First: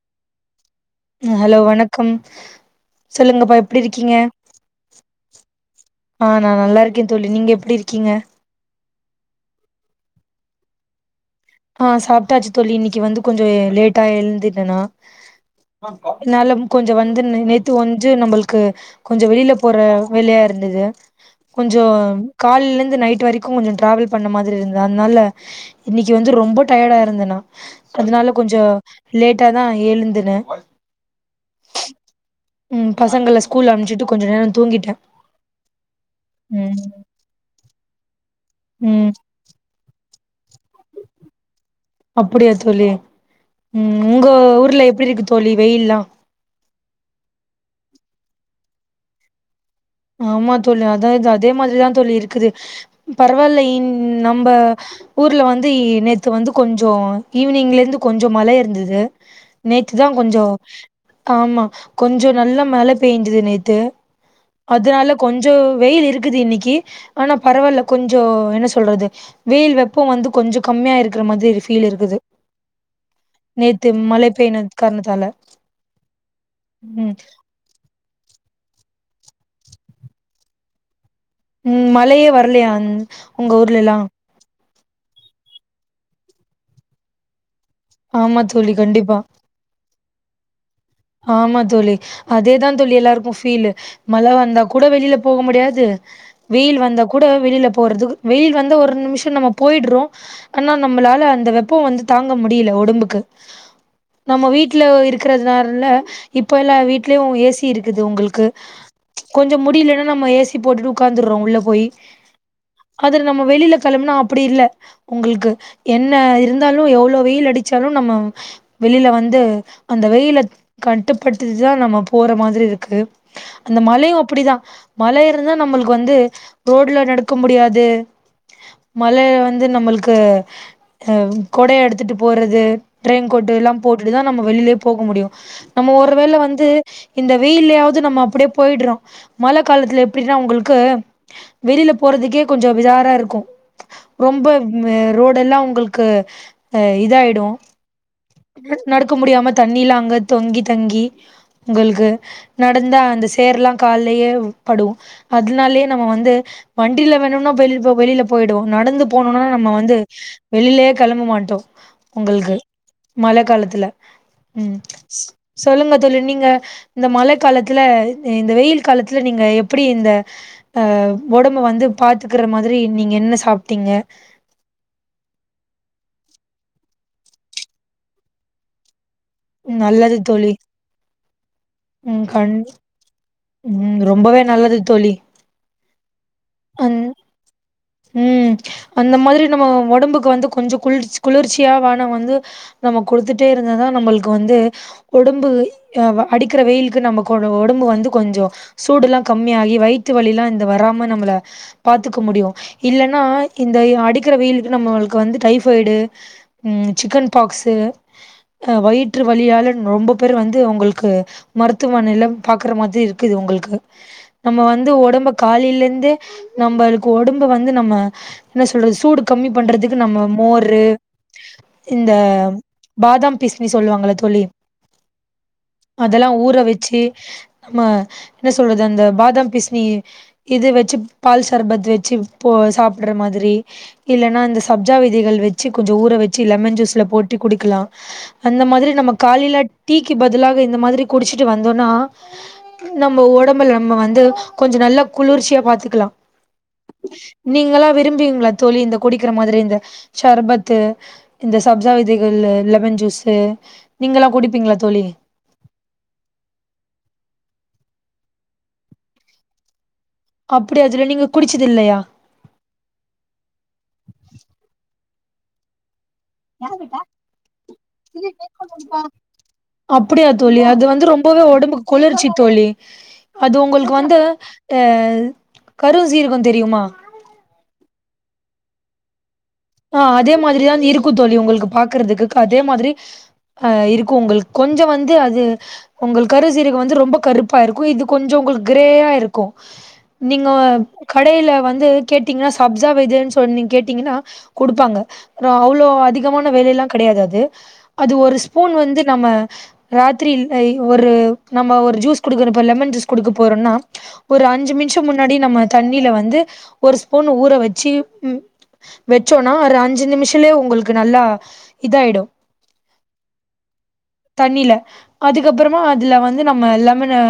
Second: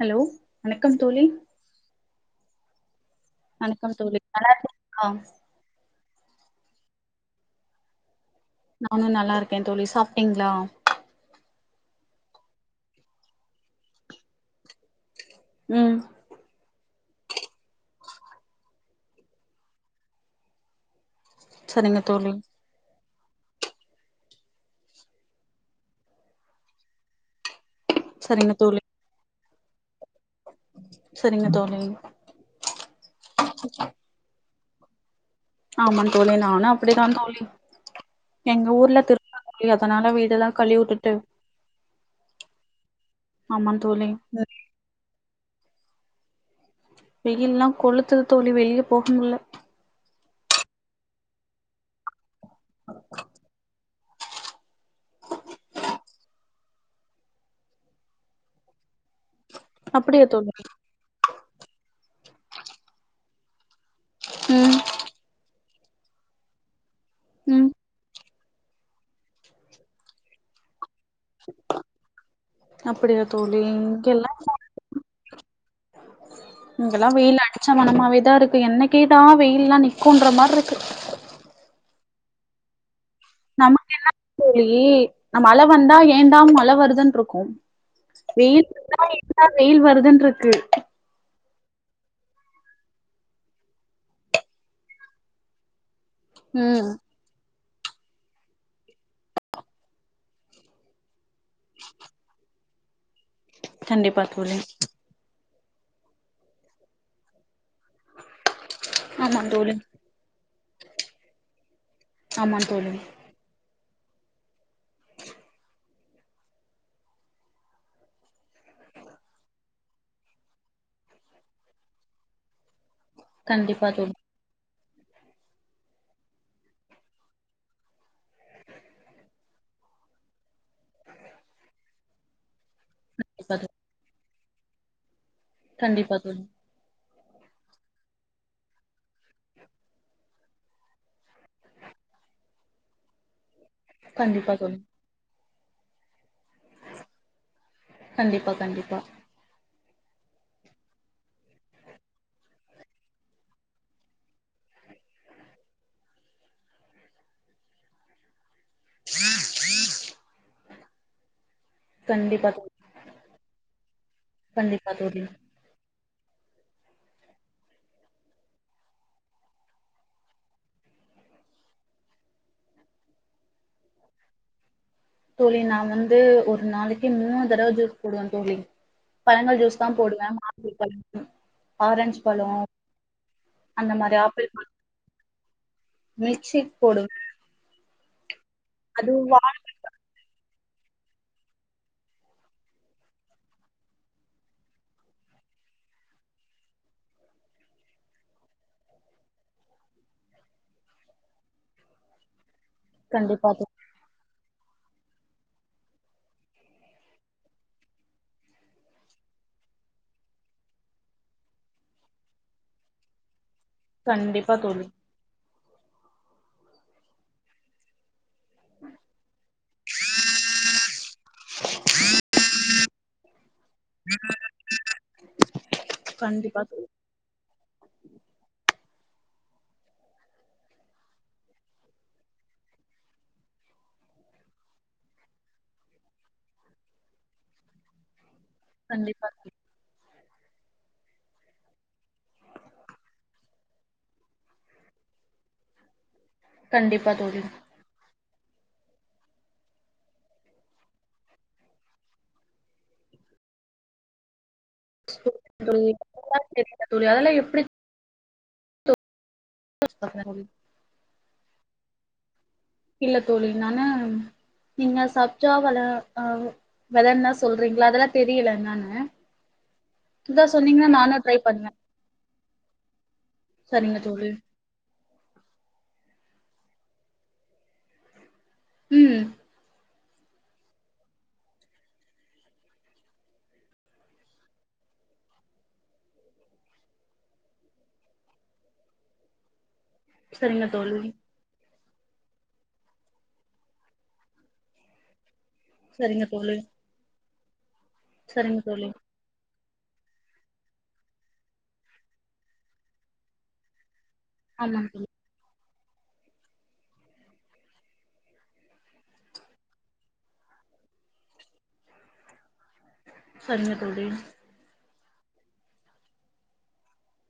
Hello வணக்கம் தோழி ம் ஹலோ வணக்கம் சொல்லுங்கப்பா எப்டி வணக்கம் இருக்கீங்க தோழி நல்லா இருக்கிங்களா ஆஹ் நான் நல்லா இருக்கேன் தோழி நீங்க எப்டி இருக்கீங்க நானும் நல்லா இருக்கேன் தோழி சாப்பிட்டீங்களா ஆஹ் சாப்பிட்டாச்சு தோழி இன்னைக்கு வந்து கொஞ்சம் லேட்டா எழுந்துட்டன்னா ம் என்னால கொஞ்சம் வந்து நேத்து வஞ்சு நம்மளுக்கு கொஞ்சம் வெளியில போற வேலயா இருந்தது சரிங்க கொஞ்சம் தோழி கால்ல இருந்து நைட் நைட்டு வரைக்கும் கொஞ்சம் டிராவல் பண்ண மாரி இருந்த அதனால இன்னைக் இங்க வந்து ரொம்ப டயர்டா இருந்தனா அதனால சரிங்க கொஞ்சம் தோழி லேட் ட்ட தான் எழுந்து [unintelligible] சரிங்க தோழி உம் பசங்கள ஸ்கூல் அம்சிட்டு கொஞ்சம் நேரம் தூங்கிட்டே ஆமான் தோழி நானும் ம் அப்படிதான் தோழி எங்க ஊர்ல ம் திருவிழா அதனால வீட் [unintelligible] அப்படியா தோழி ஆமா உம் தோழி உங்க ஊர்ல எப்டி இருக்கு தோழி வெயில்லாம் வெயில்லாம் கொளுத்துது தோழி வெளியே போக முடில ஆமா தொழி அதான்து அதே மாதிரிதான் தொழி இருக்குது பரவாயில்லை நம்ம ஊர்ல வந்து நேத்து வந்து கொஞ்சம் ஈவ்னிங்ல இருந்து கொஞ்சம் மழை இருந்தது நேத்து தான் அப்டியா கொஞ்சம் தோழி ஆமா கொஞ்சம் நல்லா மழை பெய்ஞ்சது நேத்து ம் அதனால கொஞ்சம் கொஞ்சம் வெயில் இருக்குது இன்னைக்கு ஆனா ம் பரவாயில்ல கொஞ்சம் என்ன சொல்றது வெயில் வெப்பம் வந்து கொஞ்சம் கம்மியா இருக்குற மாதிரி ஒரு ஃபீல் இருக்குது அப்டியா தோழி நேத்து மழை பெய்ன காரணத்தால ம் இங்கல்லாம் வெயில அடிச்ச மனமாவேதான் இருக்கு என்னைக் கிதான் வெயில்ல்லாம் நிக்கொன்ர மாதிரி இருக்கு உம் மழயே வரலையா அந் உங்க ஊர்ல எல்லாம் ப்ளி அம்மழ வந்தா ஏண்டா மழ வருதுன்ட்ருக்கும் ஆமா வெயில் தோழி வந்தா கண்டிப்பா ஏண்டா வெயில் வருது இதுன்ருக்கு ஆமா தோலி அதேதான் தோலி எல்லாருக்கும் ஃபீல் மழ வந்தா கூட வெளியில போக முடியாது வெயில் ம் வந்தா கூட வெளில போறது வெயில் வந்து ஒரு நிமிஷம் நம்ம போய்டுறோம் ஆனா நம்மளால அந்த அந்த வெப்பம் வந்து தாங்க முடில ஒரு டம்புக்கு கண்டிப்பா நம்ம தோழி வீட்ல இருக்குறது [unintelligible] இல்ல இப்ப எல்லாம் வீட்லயும் ஏசி ஏசி இருக்குது உங்களுக்கு ஆமா கொஞ்சோம் தோழி முடிலன்னா நம்ம ஏசி போட்டுட்டு உக்காந்துரோம் உள்ள போய் ஆமா தோழி அத நம்ம வெளில கிளம்புனா அப்டி இல்ல உங்களுக்கு என்ன இருந்தாலும் எவ்ளோ வெயில் அடிச்சாலும் நம்ம வெளில வந்து அந்த வெயில கட்டுப்பட்டுட்து தான் நம்ம போற மாரி இருக்கு அந்த கண்டிப்பா தோழி மலயும் அப்டிதான் மழ இருந்தால் நம்மளுக்கு வந்து ரோடுல நடக்க முடியாது மழ வந்து நம்மளுக்கு கொடயை எடுத்துட்டு போறது ரெயின் கோட் எல்லாம் போட்டுதான் நம்ம வெளியிலே போக முடியும் நம்ம கண்டிப்பா ஒருவேள தோழி வந்து இந்த வெயிலயாவது நம்ம அப்டியே போயிறோம் மழ காலத்துல எப்டின்னா உங்களுக்கு வெளியில போறதுக்கே கொஞ்சோம் விதாரா இருக்கும் ரொம்ப கண்டிப்பா தோழி ரோடு எல்லாம் உங்களுக்கு ஆ இதாயிடும் கண்டிப்பா தோழி கண்டிப்பா கண்டிப்பா நடக்க முடியாம தண்ணிலாம் தொங்கி தங்கி உங்களுக்கு நடந்த அந்த சேர்லாம் காலயே படும் அதனாலயே நம்ம வந்து வண்டியில வேணும்னா வெள வெளியில போயிடுவோம் நடந்து போனும்னா நம்ம வந்து வெளியிலே கெலமமாட்டோம் கண்டிப்பா உங்களுக்கு தோழி மழ காலத்துல ம் கண்டிப்பா தோழி சொல்லுங்க தோலி நீங்க இந்த மழ காலத்துல இந்த வெயில் காலத்துல நீங்க எப்டி இந்த அ ஒடம்ப வந்து பாத்துக்கிற மாரி நீங்க என்ன சாப்ட்டீங்க தோழி நான வந்து ஒரு நாளைக்கு மூணு தடவ ஜூஸ் போடுவேன் தோலி பழங்கள் ஜூஸ் தான் நல்லது போடுவேன் தோழி ஆப்பிள் பழோம் ஆரஞ்சு ம் கண் பழோம் ம் ரொம்பவே நல்லது தோலி மில்க் ஷேக் அ போடுவே ம் அது அந்த மாரி வாழ நம்ப உடம்புக்கு வந்து கு கொஞ்சம் குளிர் குளிர்ச்சியா வான வந்து நம்ம குடுத்துட்டே இருந்ததா நம்பளுக்கு வந்து உடம்பு அ அடிக்கிற வெயிலுக்கு நம்ப உடம்பு வந்து கொஞ்சம் சூடு எல்லா கம்மியாகி வயித்து வலி எல்லா இந்த வராம நம்பள பாத்துக்க முடியும் இல்லன்னா கண்டிப்பா தோழி இந்த அடிக்கிற வெயில் நம்பளுக்கு வந்து டைப்ட சிக்கன் பாக்சு வயிற்று வழியால ரொம்ப பேர் வந்து உங்களுக்கு மருத்துவ மனல பாக்குற மாரி இருக்குது உங்களுக்கு கண்டிப்பா நம்ம தோழி வந்து உடம்பு காலயில இருந்தே நம்பர் கோடும் இப்ப வந்து நம்ம என்ன சொல்றது சூடு கம்மி பண்றதுகு நம்ம மோரு இந்தா பாதம் பிசி சி சொல்லுவாங்கள தோழி அதெல்லா ஊற கண்டிப்பா தோழி வச்சி நம்ம என்ன சொல்றது அந்த பாதாம் பீசினி இது வச்சு பால் சர்பத் வச்சு போ சாப்படுற மாரி இல்லன்னா இந்த சப்ஜா விதைகள் வச்சு கொஞ்ச ஊற வச்சு லெமன் ஜூஸ்ல போட்டு குடிக்கலாம் அந்த மாரி நம்ம கண்டிப்பா தோழி காலில டீ இதிலாக இந்த மாரி குடிச்சிட்டு வந்தோனா நம்ப உடம்புல நம்ப வந்து கொஞ்சம் நல்லா குளிர்ச்சியா பாத்துக்கலாம் கண்டிப்பா தோழி இல்ல தோழி இந்த குடிக்கிற மாதிரி இந்த சர்பத்து இந்த சப்ஜா விதைகளு லெமன் ஜூஸ் நீங்காள குடிப்பீங்களா தோழி தோழி அதெல்லாம் எப்படி சாப்பிடுறது தோழி? அப்படி அஜில நீங்க குடிச் குடிச்சதுல்லையா இல்ல தோழி நானு நீங்க சப்ச்சவல [unintelligible] தெரியல என்னானு அப்புடியா இதா தோழி அது சொன்னீங்கன்னா வந்து நானு ட்ரை ரொம்பவே பண்ணுவே உடம்புக்கு குளிர்ச்சி தோழி அது உங்களுக்கு சரிங்க வந்து தோழி அஹ கரு சீரகம் தெரியுமா உம் ஆஹ அதே மாதிரிதா இருக்கும் தோழி உங்களுக்கு பாக்குறதுக்கு அதே மாதிரி ஆஹ இருக்கு உங்களுக்கு கொஞ்ச வந்து அது உங்கள் கருசீரக வந்து ரொம்ப கருப்பா இருக்கு இது கொஞ்ச உங்களுக்கு கிரேயா இருக்கு நீங்க ஒ சரிங்க தோழி கடையில வந்து கேட்டீங்கினா சப்ஜா விதன்னு சொன்னீ கேட்டீங்கினா குடுப்பாங்க ஹ த அவ்ளோ சரிங்க அதிகமான தோழி வேலயில்லாம் கிடையாது அது அது ஒரு சரிங்க ஸ்பூன் தோழி வந்து நம்ம ஹ ராத்திரிலை ஒரு நம்ம ஒரு ஜூஸ் குடுக்கணு இப்ப லெமன் ஜூஸ் குடுக்க போறோம்னா ஒரு அஞ்சு ஆமாங்க நிமிஷ தோழி முன்னாடி நம்ம தண்ணியில வந்து ஒரு ஸ்பூன் ஊற வச்சு உம் ச்சோனா ஒரு அஞ்சு நிமிஷலயே உங்களுக்கு நல்லா இதாயிடும் சரிங்க தோழி தண்ணில அதுக்கப்புறமா அதுல வந்து நம்ம லெமனை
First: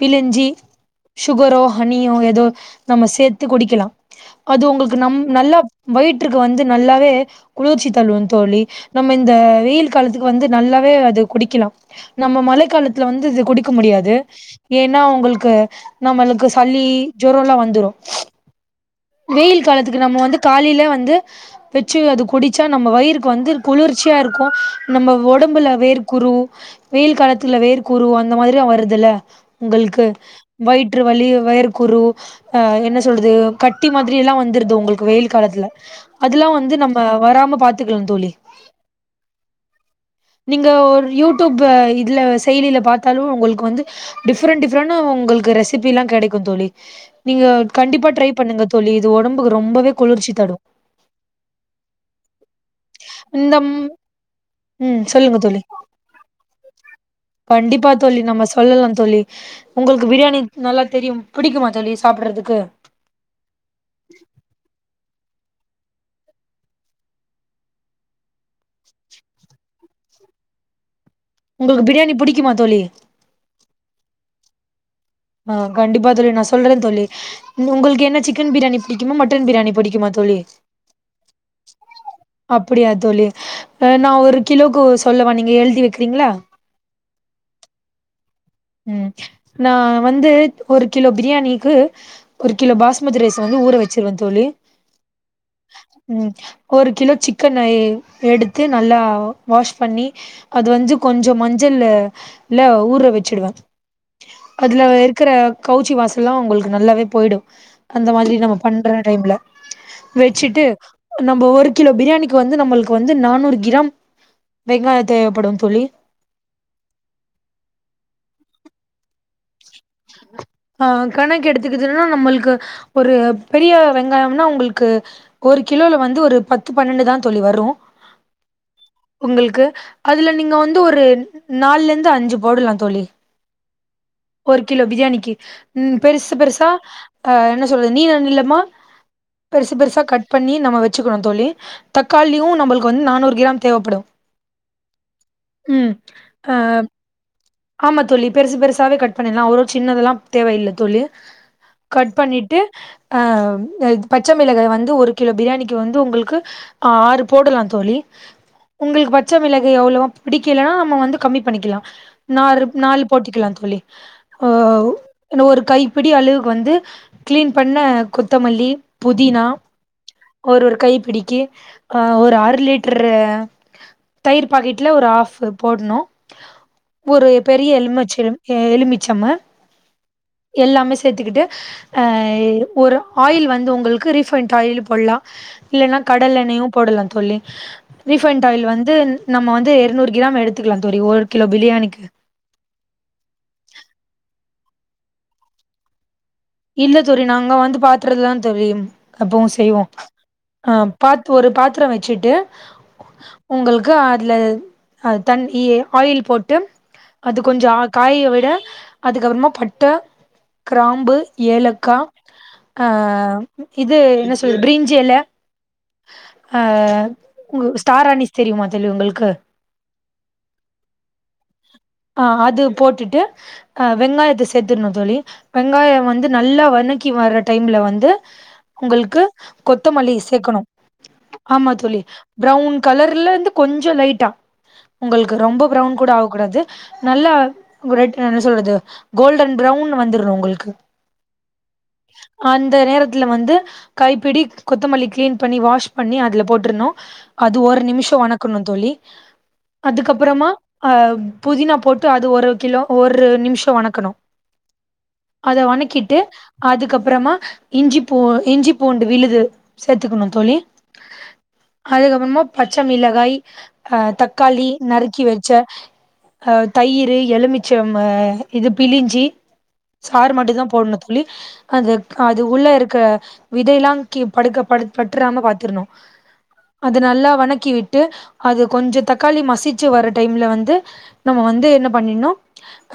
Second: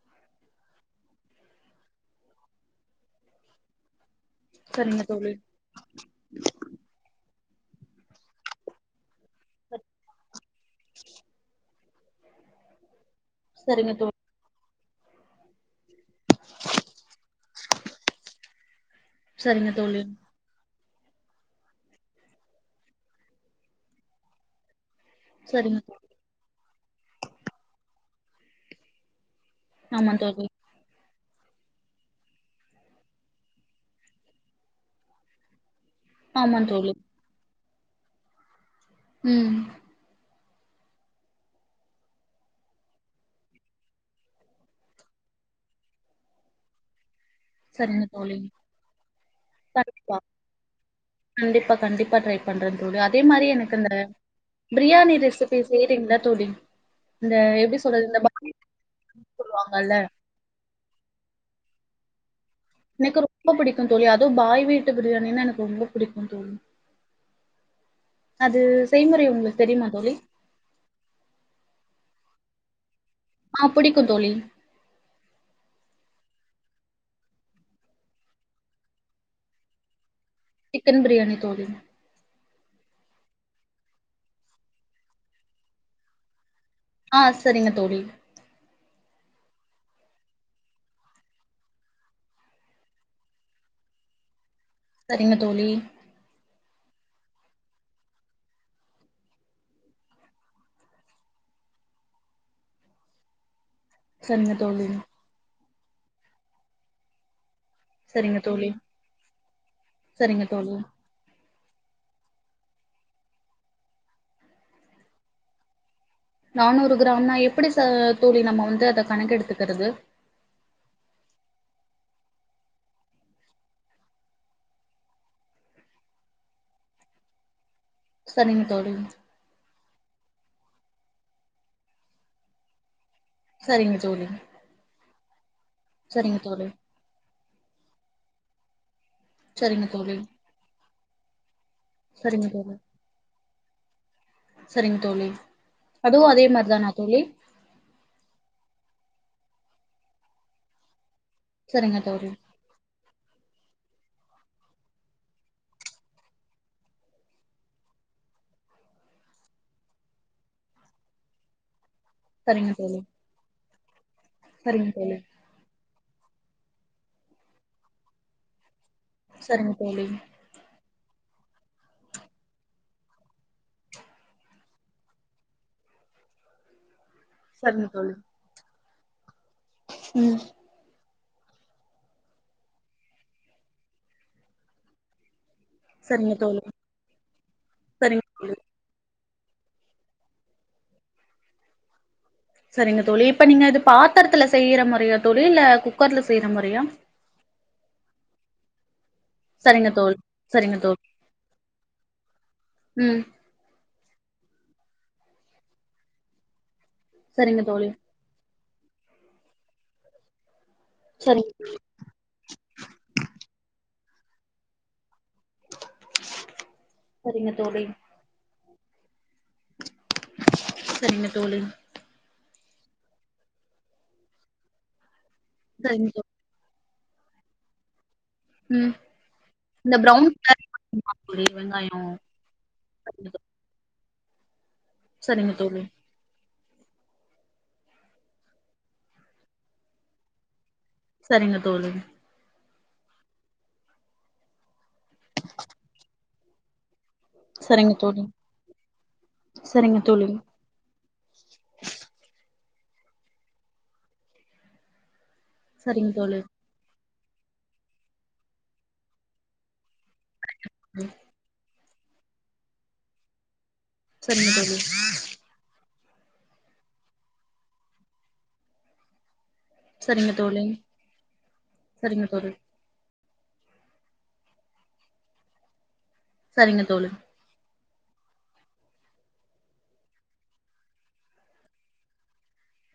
பிழிஞ்சி சுகரோ ஹனியோ ஏதோ நம்ம சேர்த்து குடிக்கலாம் அது உங்களுக்கு சரிங்க நம் தோழி நல்லா வயிட் வந்து நல்லாவே குளிர்ச்சி தள்ளும் தோழி நம் இந்த வெயில் காலத்துக்கு வந்து நல்லாவே அது குடிக்கலாம் நம்ம மழைக்கலத்து இதுல வந்து இது குடிக்க சரிங்க முடியாது தோழி ஏன்னா உங்களுக்கு நம்மளுக்கு சலி ஜொரம் எல்லாம் வந்துரும் வெயில் சரிங்க காலத்துக்கு தோழி நம்ம வந்து காலையில வந்து வந்து பெச்சு அது குடிச்சா நம்ம வயிறுக்கு வந்து குளிர்ச்சியா இருக்கும் நம்ம உடம்புல சரிங்க தோழி வேர்க்குரு வெயில் காலத்துல வேர்குறு அந்த மாரில்லாம் வருதுல்ல உங்களுக்கு ஆமா தோழி வயிற்று வலி வேர்க்குரு என்ன சொல்லுது கட்டி மாதிரிய எல்லாம் வந்துருது உங்களுக்கு வெயில் காலத்துல அதெல்லாம் ஆமா வந்து தோழி நம்ம வராம பாத்து பாத்துக்கலாம் தோழி உம் நீங்க ஒரு யூடியூப் இதுல செயலியில பாத்தாலும் உங்களுக்கு வந்து டிஃப்ரெண்டட் டிஃப்ரெண்ட் உங்களுக்கு ரெசிபி எல்லாம் கிடைக்கும் தோழி நீங்க சரிங்க கண்டிப்பா ட்ரை தோழி பண்ணுங்க தோழி இது ஒடம்புக்கு ரொம்பவே கண்டிப்பா குளிர்ச்சி தரும் கண்டிப்பா கண்டிப்பா ட்ரை பண்றேன் தோழி அதே மாரி இந்த எனக்கு உம் பிரியாணி சொல்லுங்க ரெசிபி தோழி செய்றீங்களா தோழி இந்த எப்டி கண்டிப்பா சொல்றது இந்த தோழி நம்ம பாய் வீடுன்னு சொல்லலாம் தோழி சொல்லுவாங்கல்ல உங்களுக்கு பிரியாணி நல்லா தெரியும் பிடிக்குமா தோழி சாப்பிடுறதுக்கு எனக்கு ரொம்ப புடிக்கும் தோழி அது பாய் வீட்டு பிரியாணின்னு எனக்கு ரொம்ப பிடிக்கும் தோழி அது செய்முறை உங்களுக்கு தெரியுமா தோழி உங்களுக்கு பிரியாணி புடிக்குமா தோழி ஆஹ் புடிக்கும் தோழி ஆஹ் கண்டிப்பா தோழி நான் சொல்றேன் தோழி உங்களுக்கு என்ன சிக்கன் பிரியாணி புடிக்குமா மட்டன் பிரியாணி புடிக்குமா தோழி சிக்கன் பிரியாணி தோழி அப்படியா தோழி நான் ஒரு கிலோக்கு சொல்லவ நீங்க எழுதி வைக்கிறீங்களா ஆஹ் செரிங்க தோழி ம் நான் வந்து ஒரு கிலோ பிரியாணிக்கு ஒரு கிலோ பாஸ்மதி ரைஸ் வந்து ஊற வச்சுருவேன் தோழி செரிங்க தோழி ம் ஒரு கிலோ சிக்கன எடுத்து நல்லா வாஷ் பண்ணி அது வந்து கொஞ்சோ மஞ்சள்ல ஊற வச்சுடுவேன் சரிங்க [unintelligible] அதுல தோழி இருக்குற கவுச்சி வாசல்லாம் உங்களுக்கு நல்லாவே போயிடும் அந்த மாதிரி சரிங்க நம்ம தோழி பண்ற டைம்ல சரிங்க வச்சுட்டு தோழி நம்ம வந் கிலோ பிரியாணிக்கு வந்து நம்மளுக்கு வந்து நானூறு கிராம் வெங்காயம் தேவைப்படும் தோழி நானூறு கிராம்னா எப்படி ச தோழி நம்ம வந்து அத கணக்க எடுத்துக் ஆஹ் கணக்கு எடுத் துன்னா நம்மளுக்கு ஒரு பெரிய வெங்காயம்னா உங்களுக்கு ஒரு கிலோல வந்து ஒரு பத்து பன்னெண்டுதான் தோழி வரும் செரிங்க தோழி அதுல நீங்க வந்து ஒரு நாலுல இருந்து அஞ்சு போடலாம் தோழி செரிங்க ஒரு கிலோ பிரியாணிக்கு [inaudible] உம் பெருசு சரிங்க தோழி பெருசா ஆஹ் என்ன சொல்லு நீல நீலமா பெருசு சரிங்க பெருசா தோழி கட் பண்ணி நம்ம வச்சுக்கோணும் தோழி சரிங்க தக்காளியும் தோழி நம்மளுக்கு வந்து நானூறு கிராம் தேவைப்படும் சரிங்க தோழி உம் அதுவு அதே அஹ் மாரிதானா தோழி ஆமா தோழி பெருசு பெருசாவே கட் பண்ணிடலாம் அவ்ளோ சின்னதல்லாம் தேவையில்ல தோழி சரிங்க கட் தோழி பண்ணிட்டு அ ம் பச்சை மிளகா வந்து ஒரு கிலோ பிரியாணிக்கு வந்து உங்களுக்கு ஆறு போடலா தோழி உங்களுக்கு பச்சை மிளகாய் அவ்வளவா பிடிக்கலனா நம்ம வந்து கம்மி பண்ணிக்கலா நாலு சரிங்க தோழி நாலு போட்டிக்கலா தோழி ஓ சரிங்க ஓ தோழி என்ன ஒரு கைப்பிடி அளவுக்கு வந்து க்ளீன் பண்ண கொத்தமல்லி புதினா சரிங்க தோழி ஒரு ஒரு கை பிடி கி அ ஒரு அர லிட்டர் தயிர் பாக்கெட்ல ஒரு ஆஃப் போடணு ஒரு பெரிய எலுமிச்சம் எலுமிச்சமு உம் சேத்துக்கிட்டு அ ஒரு ஆயில் வந்து உங்களுக்கு ரீஃபைண்ட் ஆயில் போடலா இல்லனா சரிங்க கடல் தோழி எண்ணெயு போடலா தோழி சரிங்க ரீஃபைண்ட் தோழி ஆயில் வந்து நம்ம வந்து இருநூறு கிராம் எடுத்துக்கலா தோழி ஒரு கிலோ பிரியாணிக்கு செரிங்க தோழி இப்ப நீங்க இது பாத்திரத்துல செய்யற மொறைய தோழி இல்ல குக்கர்ல செய்யற முறையா இல்ல தோழி நாங்க வந்து பாத்துரதுல தா தோழி ம் எப்பவு செய்வோ சரிங்க தோழி ஆ சரிங்க தோழி பாத் ஒரு பாத்திரம் வச்சுட்டு ம் உங்கள் கா அதுல தண் எ ஆயில் போட்டு அது சரிங்க கொஞ்ச தோழி காய விட அதுக்கு அப்புறமா பட்ட க்ராம் சரிங்க ஏலக்கா ஆ இது என்ன சொல்றது பிரீஞ்சியெல அ சரிங்க உங்க தோழி ஸ்டார் அணிஸ் தெரியுமா தோழி உங்களுக்கு சரிங்க தோழி ஆ அது போட்டுட்டு அ வெங்காயத்த சேத்துர்ணு தோழி வெங்காய சரிங்க வந்து தோழி நல்லா வனக் க்கி வர்ற டைம்ல வந்து ம் உங்களுக்கு இந்த கொத்தமல்லி ப்ரௌன் சேக்கணு கலர் தோழி ஆமா தோழி வெங்காயோ ப்ரவுன் கலர்லெந்து சரிங்க கொஞ்ச லைட் ட்ட உங்களுக்கு ரொம்ப தோழி ப்ரவுன் கூட ஆவ கூடாது நல்லா ரெட் என்ன சொல்றது கோல்டன் ப்ரவுன் வந்துரு உங்களுக்கு சரிங்க தோழி த நேரத்துல வந்து கைப்பிடி கொத்தமல்லிக் கிளீன் பண்ணி வாஷ் பண்ணி அதுல போ போட்றுணும் அது ஒரு சரிங்க நிமிஷம் தோழி வணக்கணும்னு தோழி சரிங்க தோழி அதுக்கப்பறமா அஹ் தீனா போட்டு அது ஒரு கிலோ ஒரு நிமிஷம் வணக்கணும் அத சரிங்க வணக்கிட்டு தோழி அதுக்கப்பற அப்பறமா இஞ்சி பூ இஞ்சி பூண்டு விழுது சேத்துக்கணும் தோழி உஹம் [inaudible] அதுக்கப்பறமா பச்ச மிளகாய் அஹ் தக்காளி நறுக்கி வச்ச அஹ் தயிர் எலுமிச்ச இது பிலிஞ்சி சாறு சரிங்க மட்டும் தோழி தான் போடணும் தொல்லி அது சரிங்க அது தோழி உள்ள இருக்க விதயெலா கி படுக்க ப பட்டுராம பாத்திருணோ சரிங்க அது தோழி நல்லா வணக்கி விட் விட்டு அது கொஞ்சம் தக்காளி மசிச்சு வர டைம்ல வந்து நம்ம வந்து என்ன பண்ணினோ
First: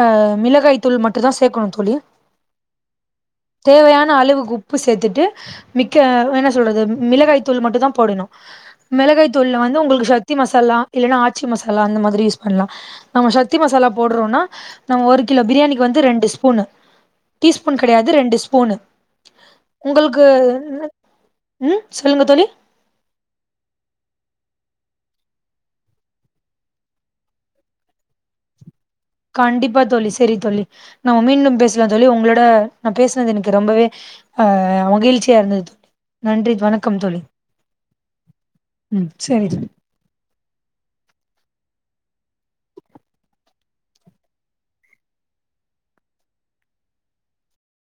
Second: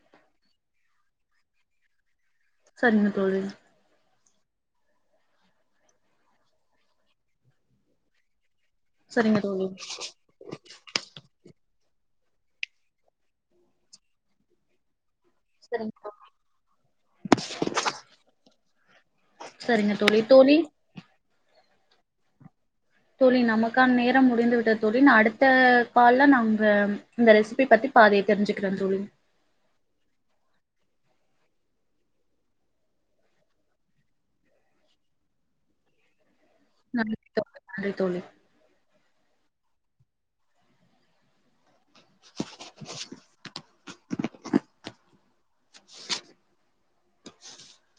அஹ் மிளகாய் தூள் மட்டும் தான் சேர்க்கணோ தூளி சரிங்க தோழி உப்பு சேர்த்துட்டு மிக்க என்ன சொல்றது மிளகாய் தூள் மட்டும் தான் போடணொ மிளகாய் சரிங்க தோழி சரிங்க தூள தோழி வந்து உங்களுக்கு சக்தி மசாலா இல்லன்னா ஆச்சி மசாலா அந்த மாதிரி யூஸ் பண்ணலாம் நம்ம சக்தி மசாலா போடுறோம்னா நம்ம ஒரு கிலோ பிரியாணிக்கு சரிங்க வந்து ரெண்டு ஸ்பூன் டீஸ்பூன் கெடயாது ரெண்டு ஸ்பூன் சரிங்க தோழி உங்களுக்கு தோழி உம் சொல்லுங்க தோழி தோழி நமக்கான நேரம் முடிந்து விட்ட தோழி அடுத்த கால்ல நாங்க இந்த ரெசிபி பத்தி பாதி தெரிஞ்சுக் கண்டிப்பா தோழி செரி தோழி நான் மீண்டும் பேசலாம் தோழி உங்களோட நான் பேசினது எனக்கு ரொம்பவே அஹ் மகிழ்ச்சியா இருந்தது தோ நன்றி வணக்கம் நன்றி தோழி நன்றி தோழி ம் செரி [inaudible]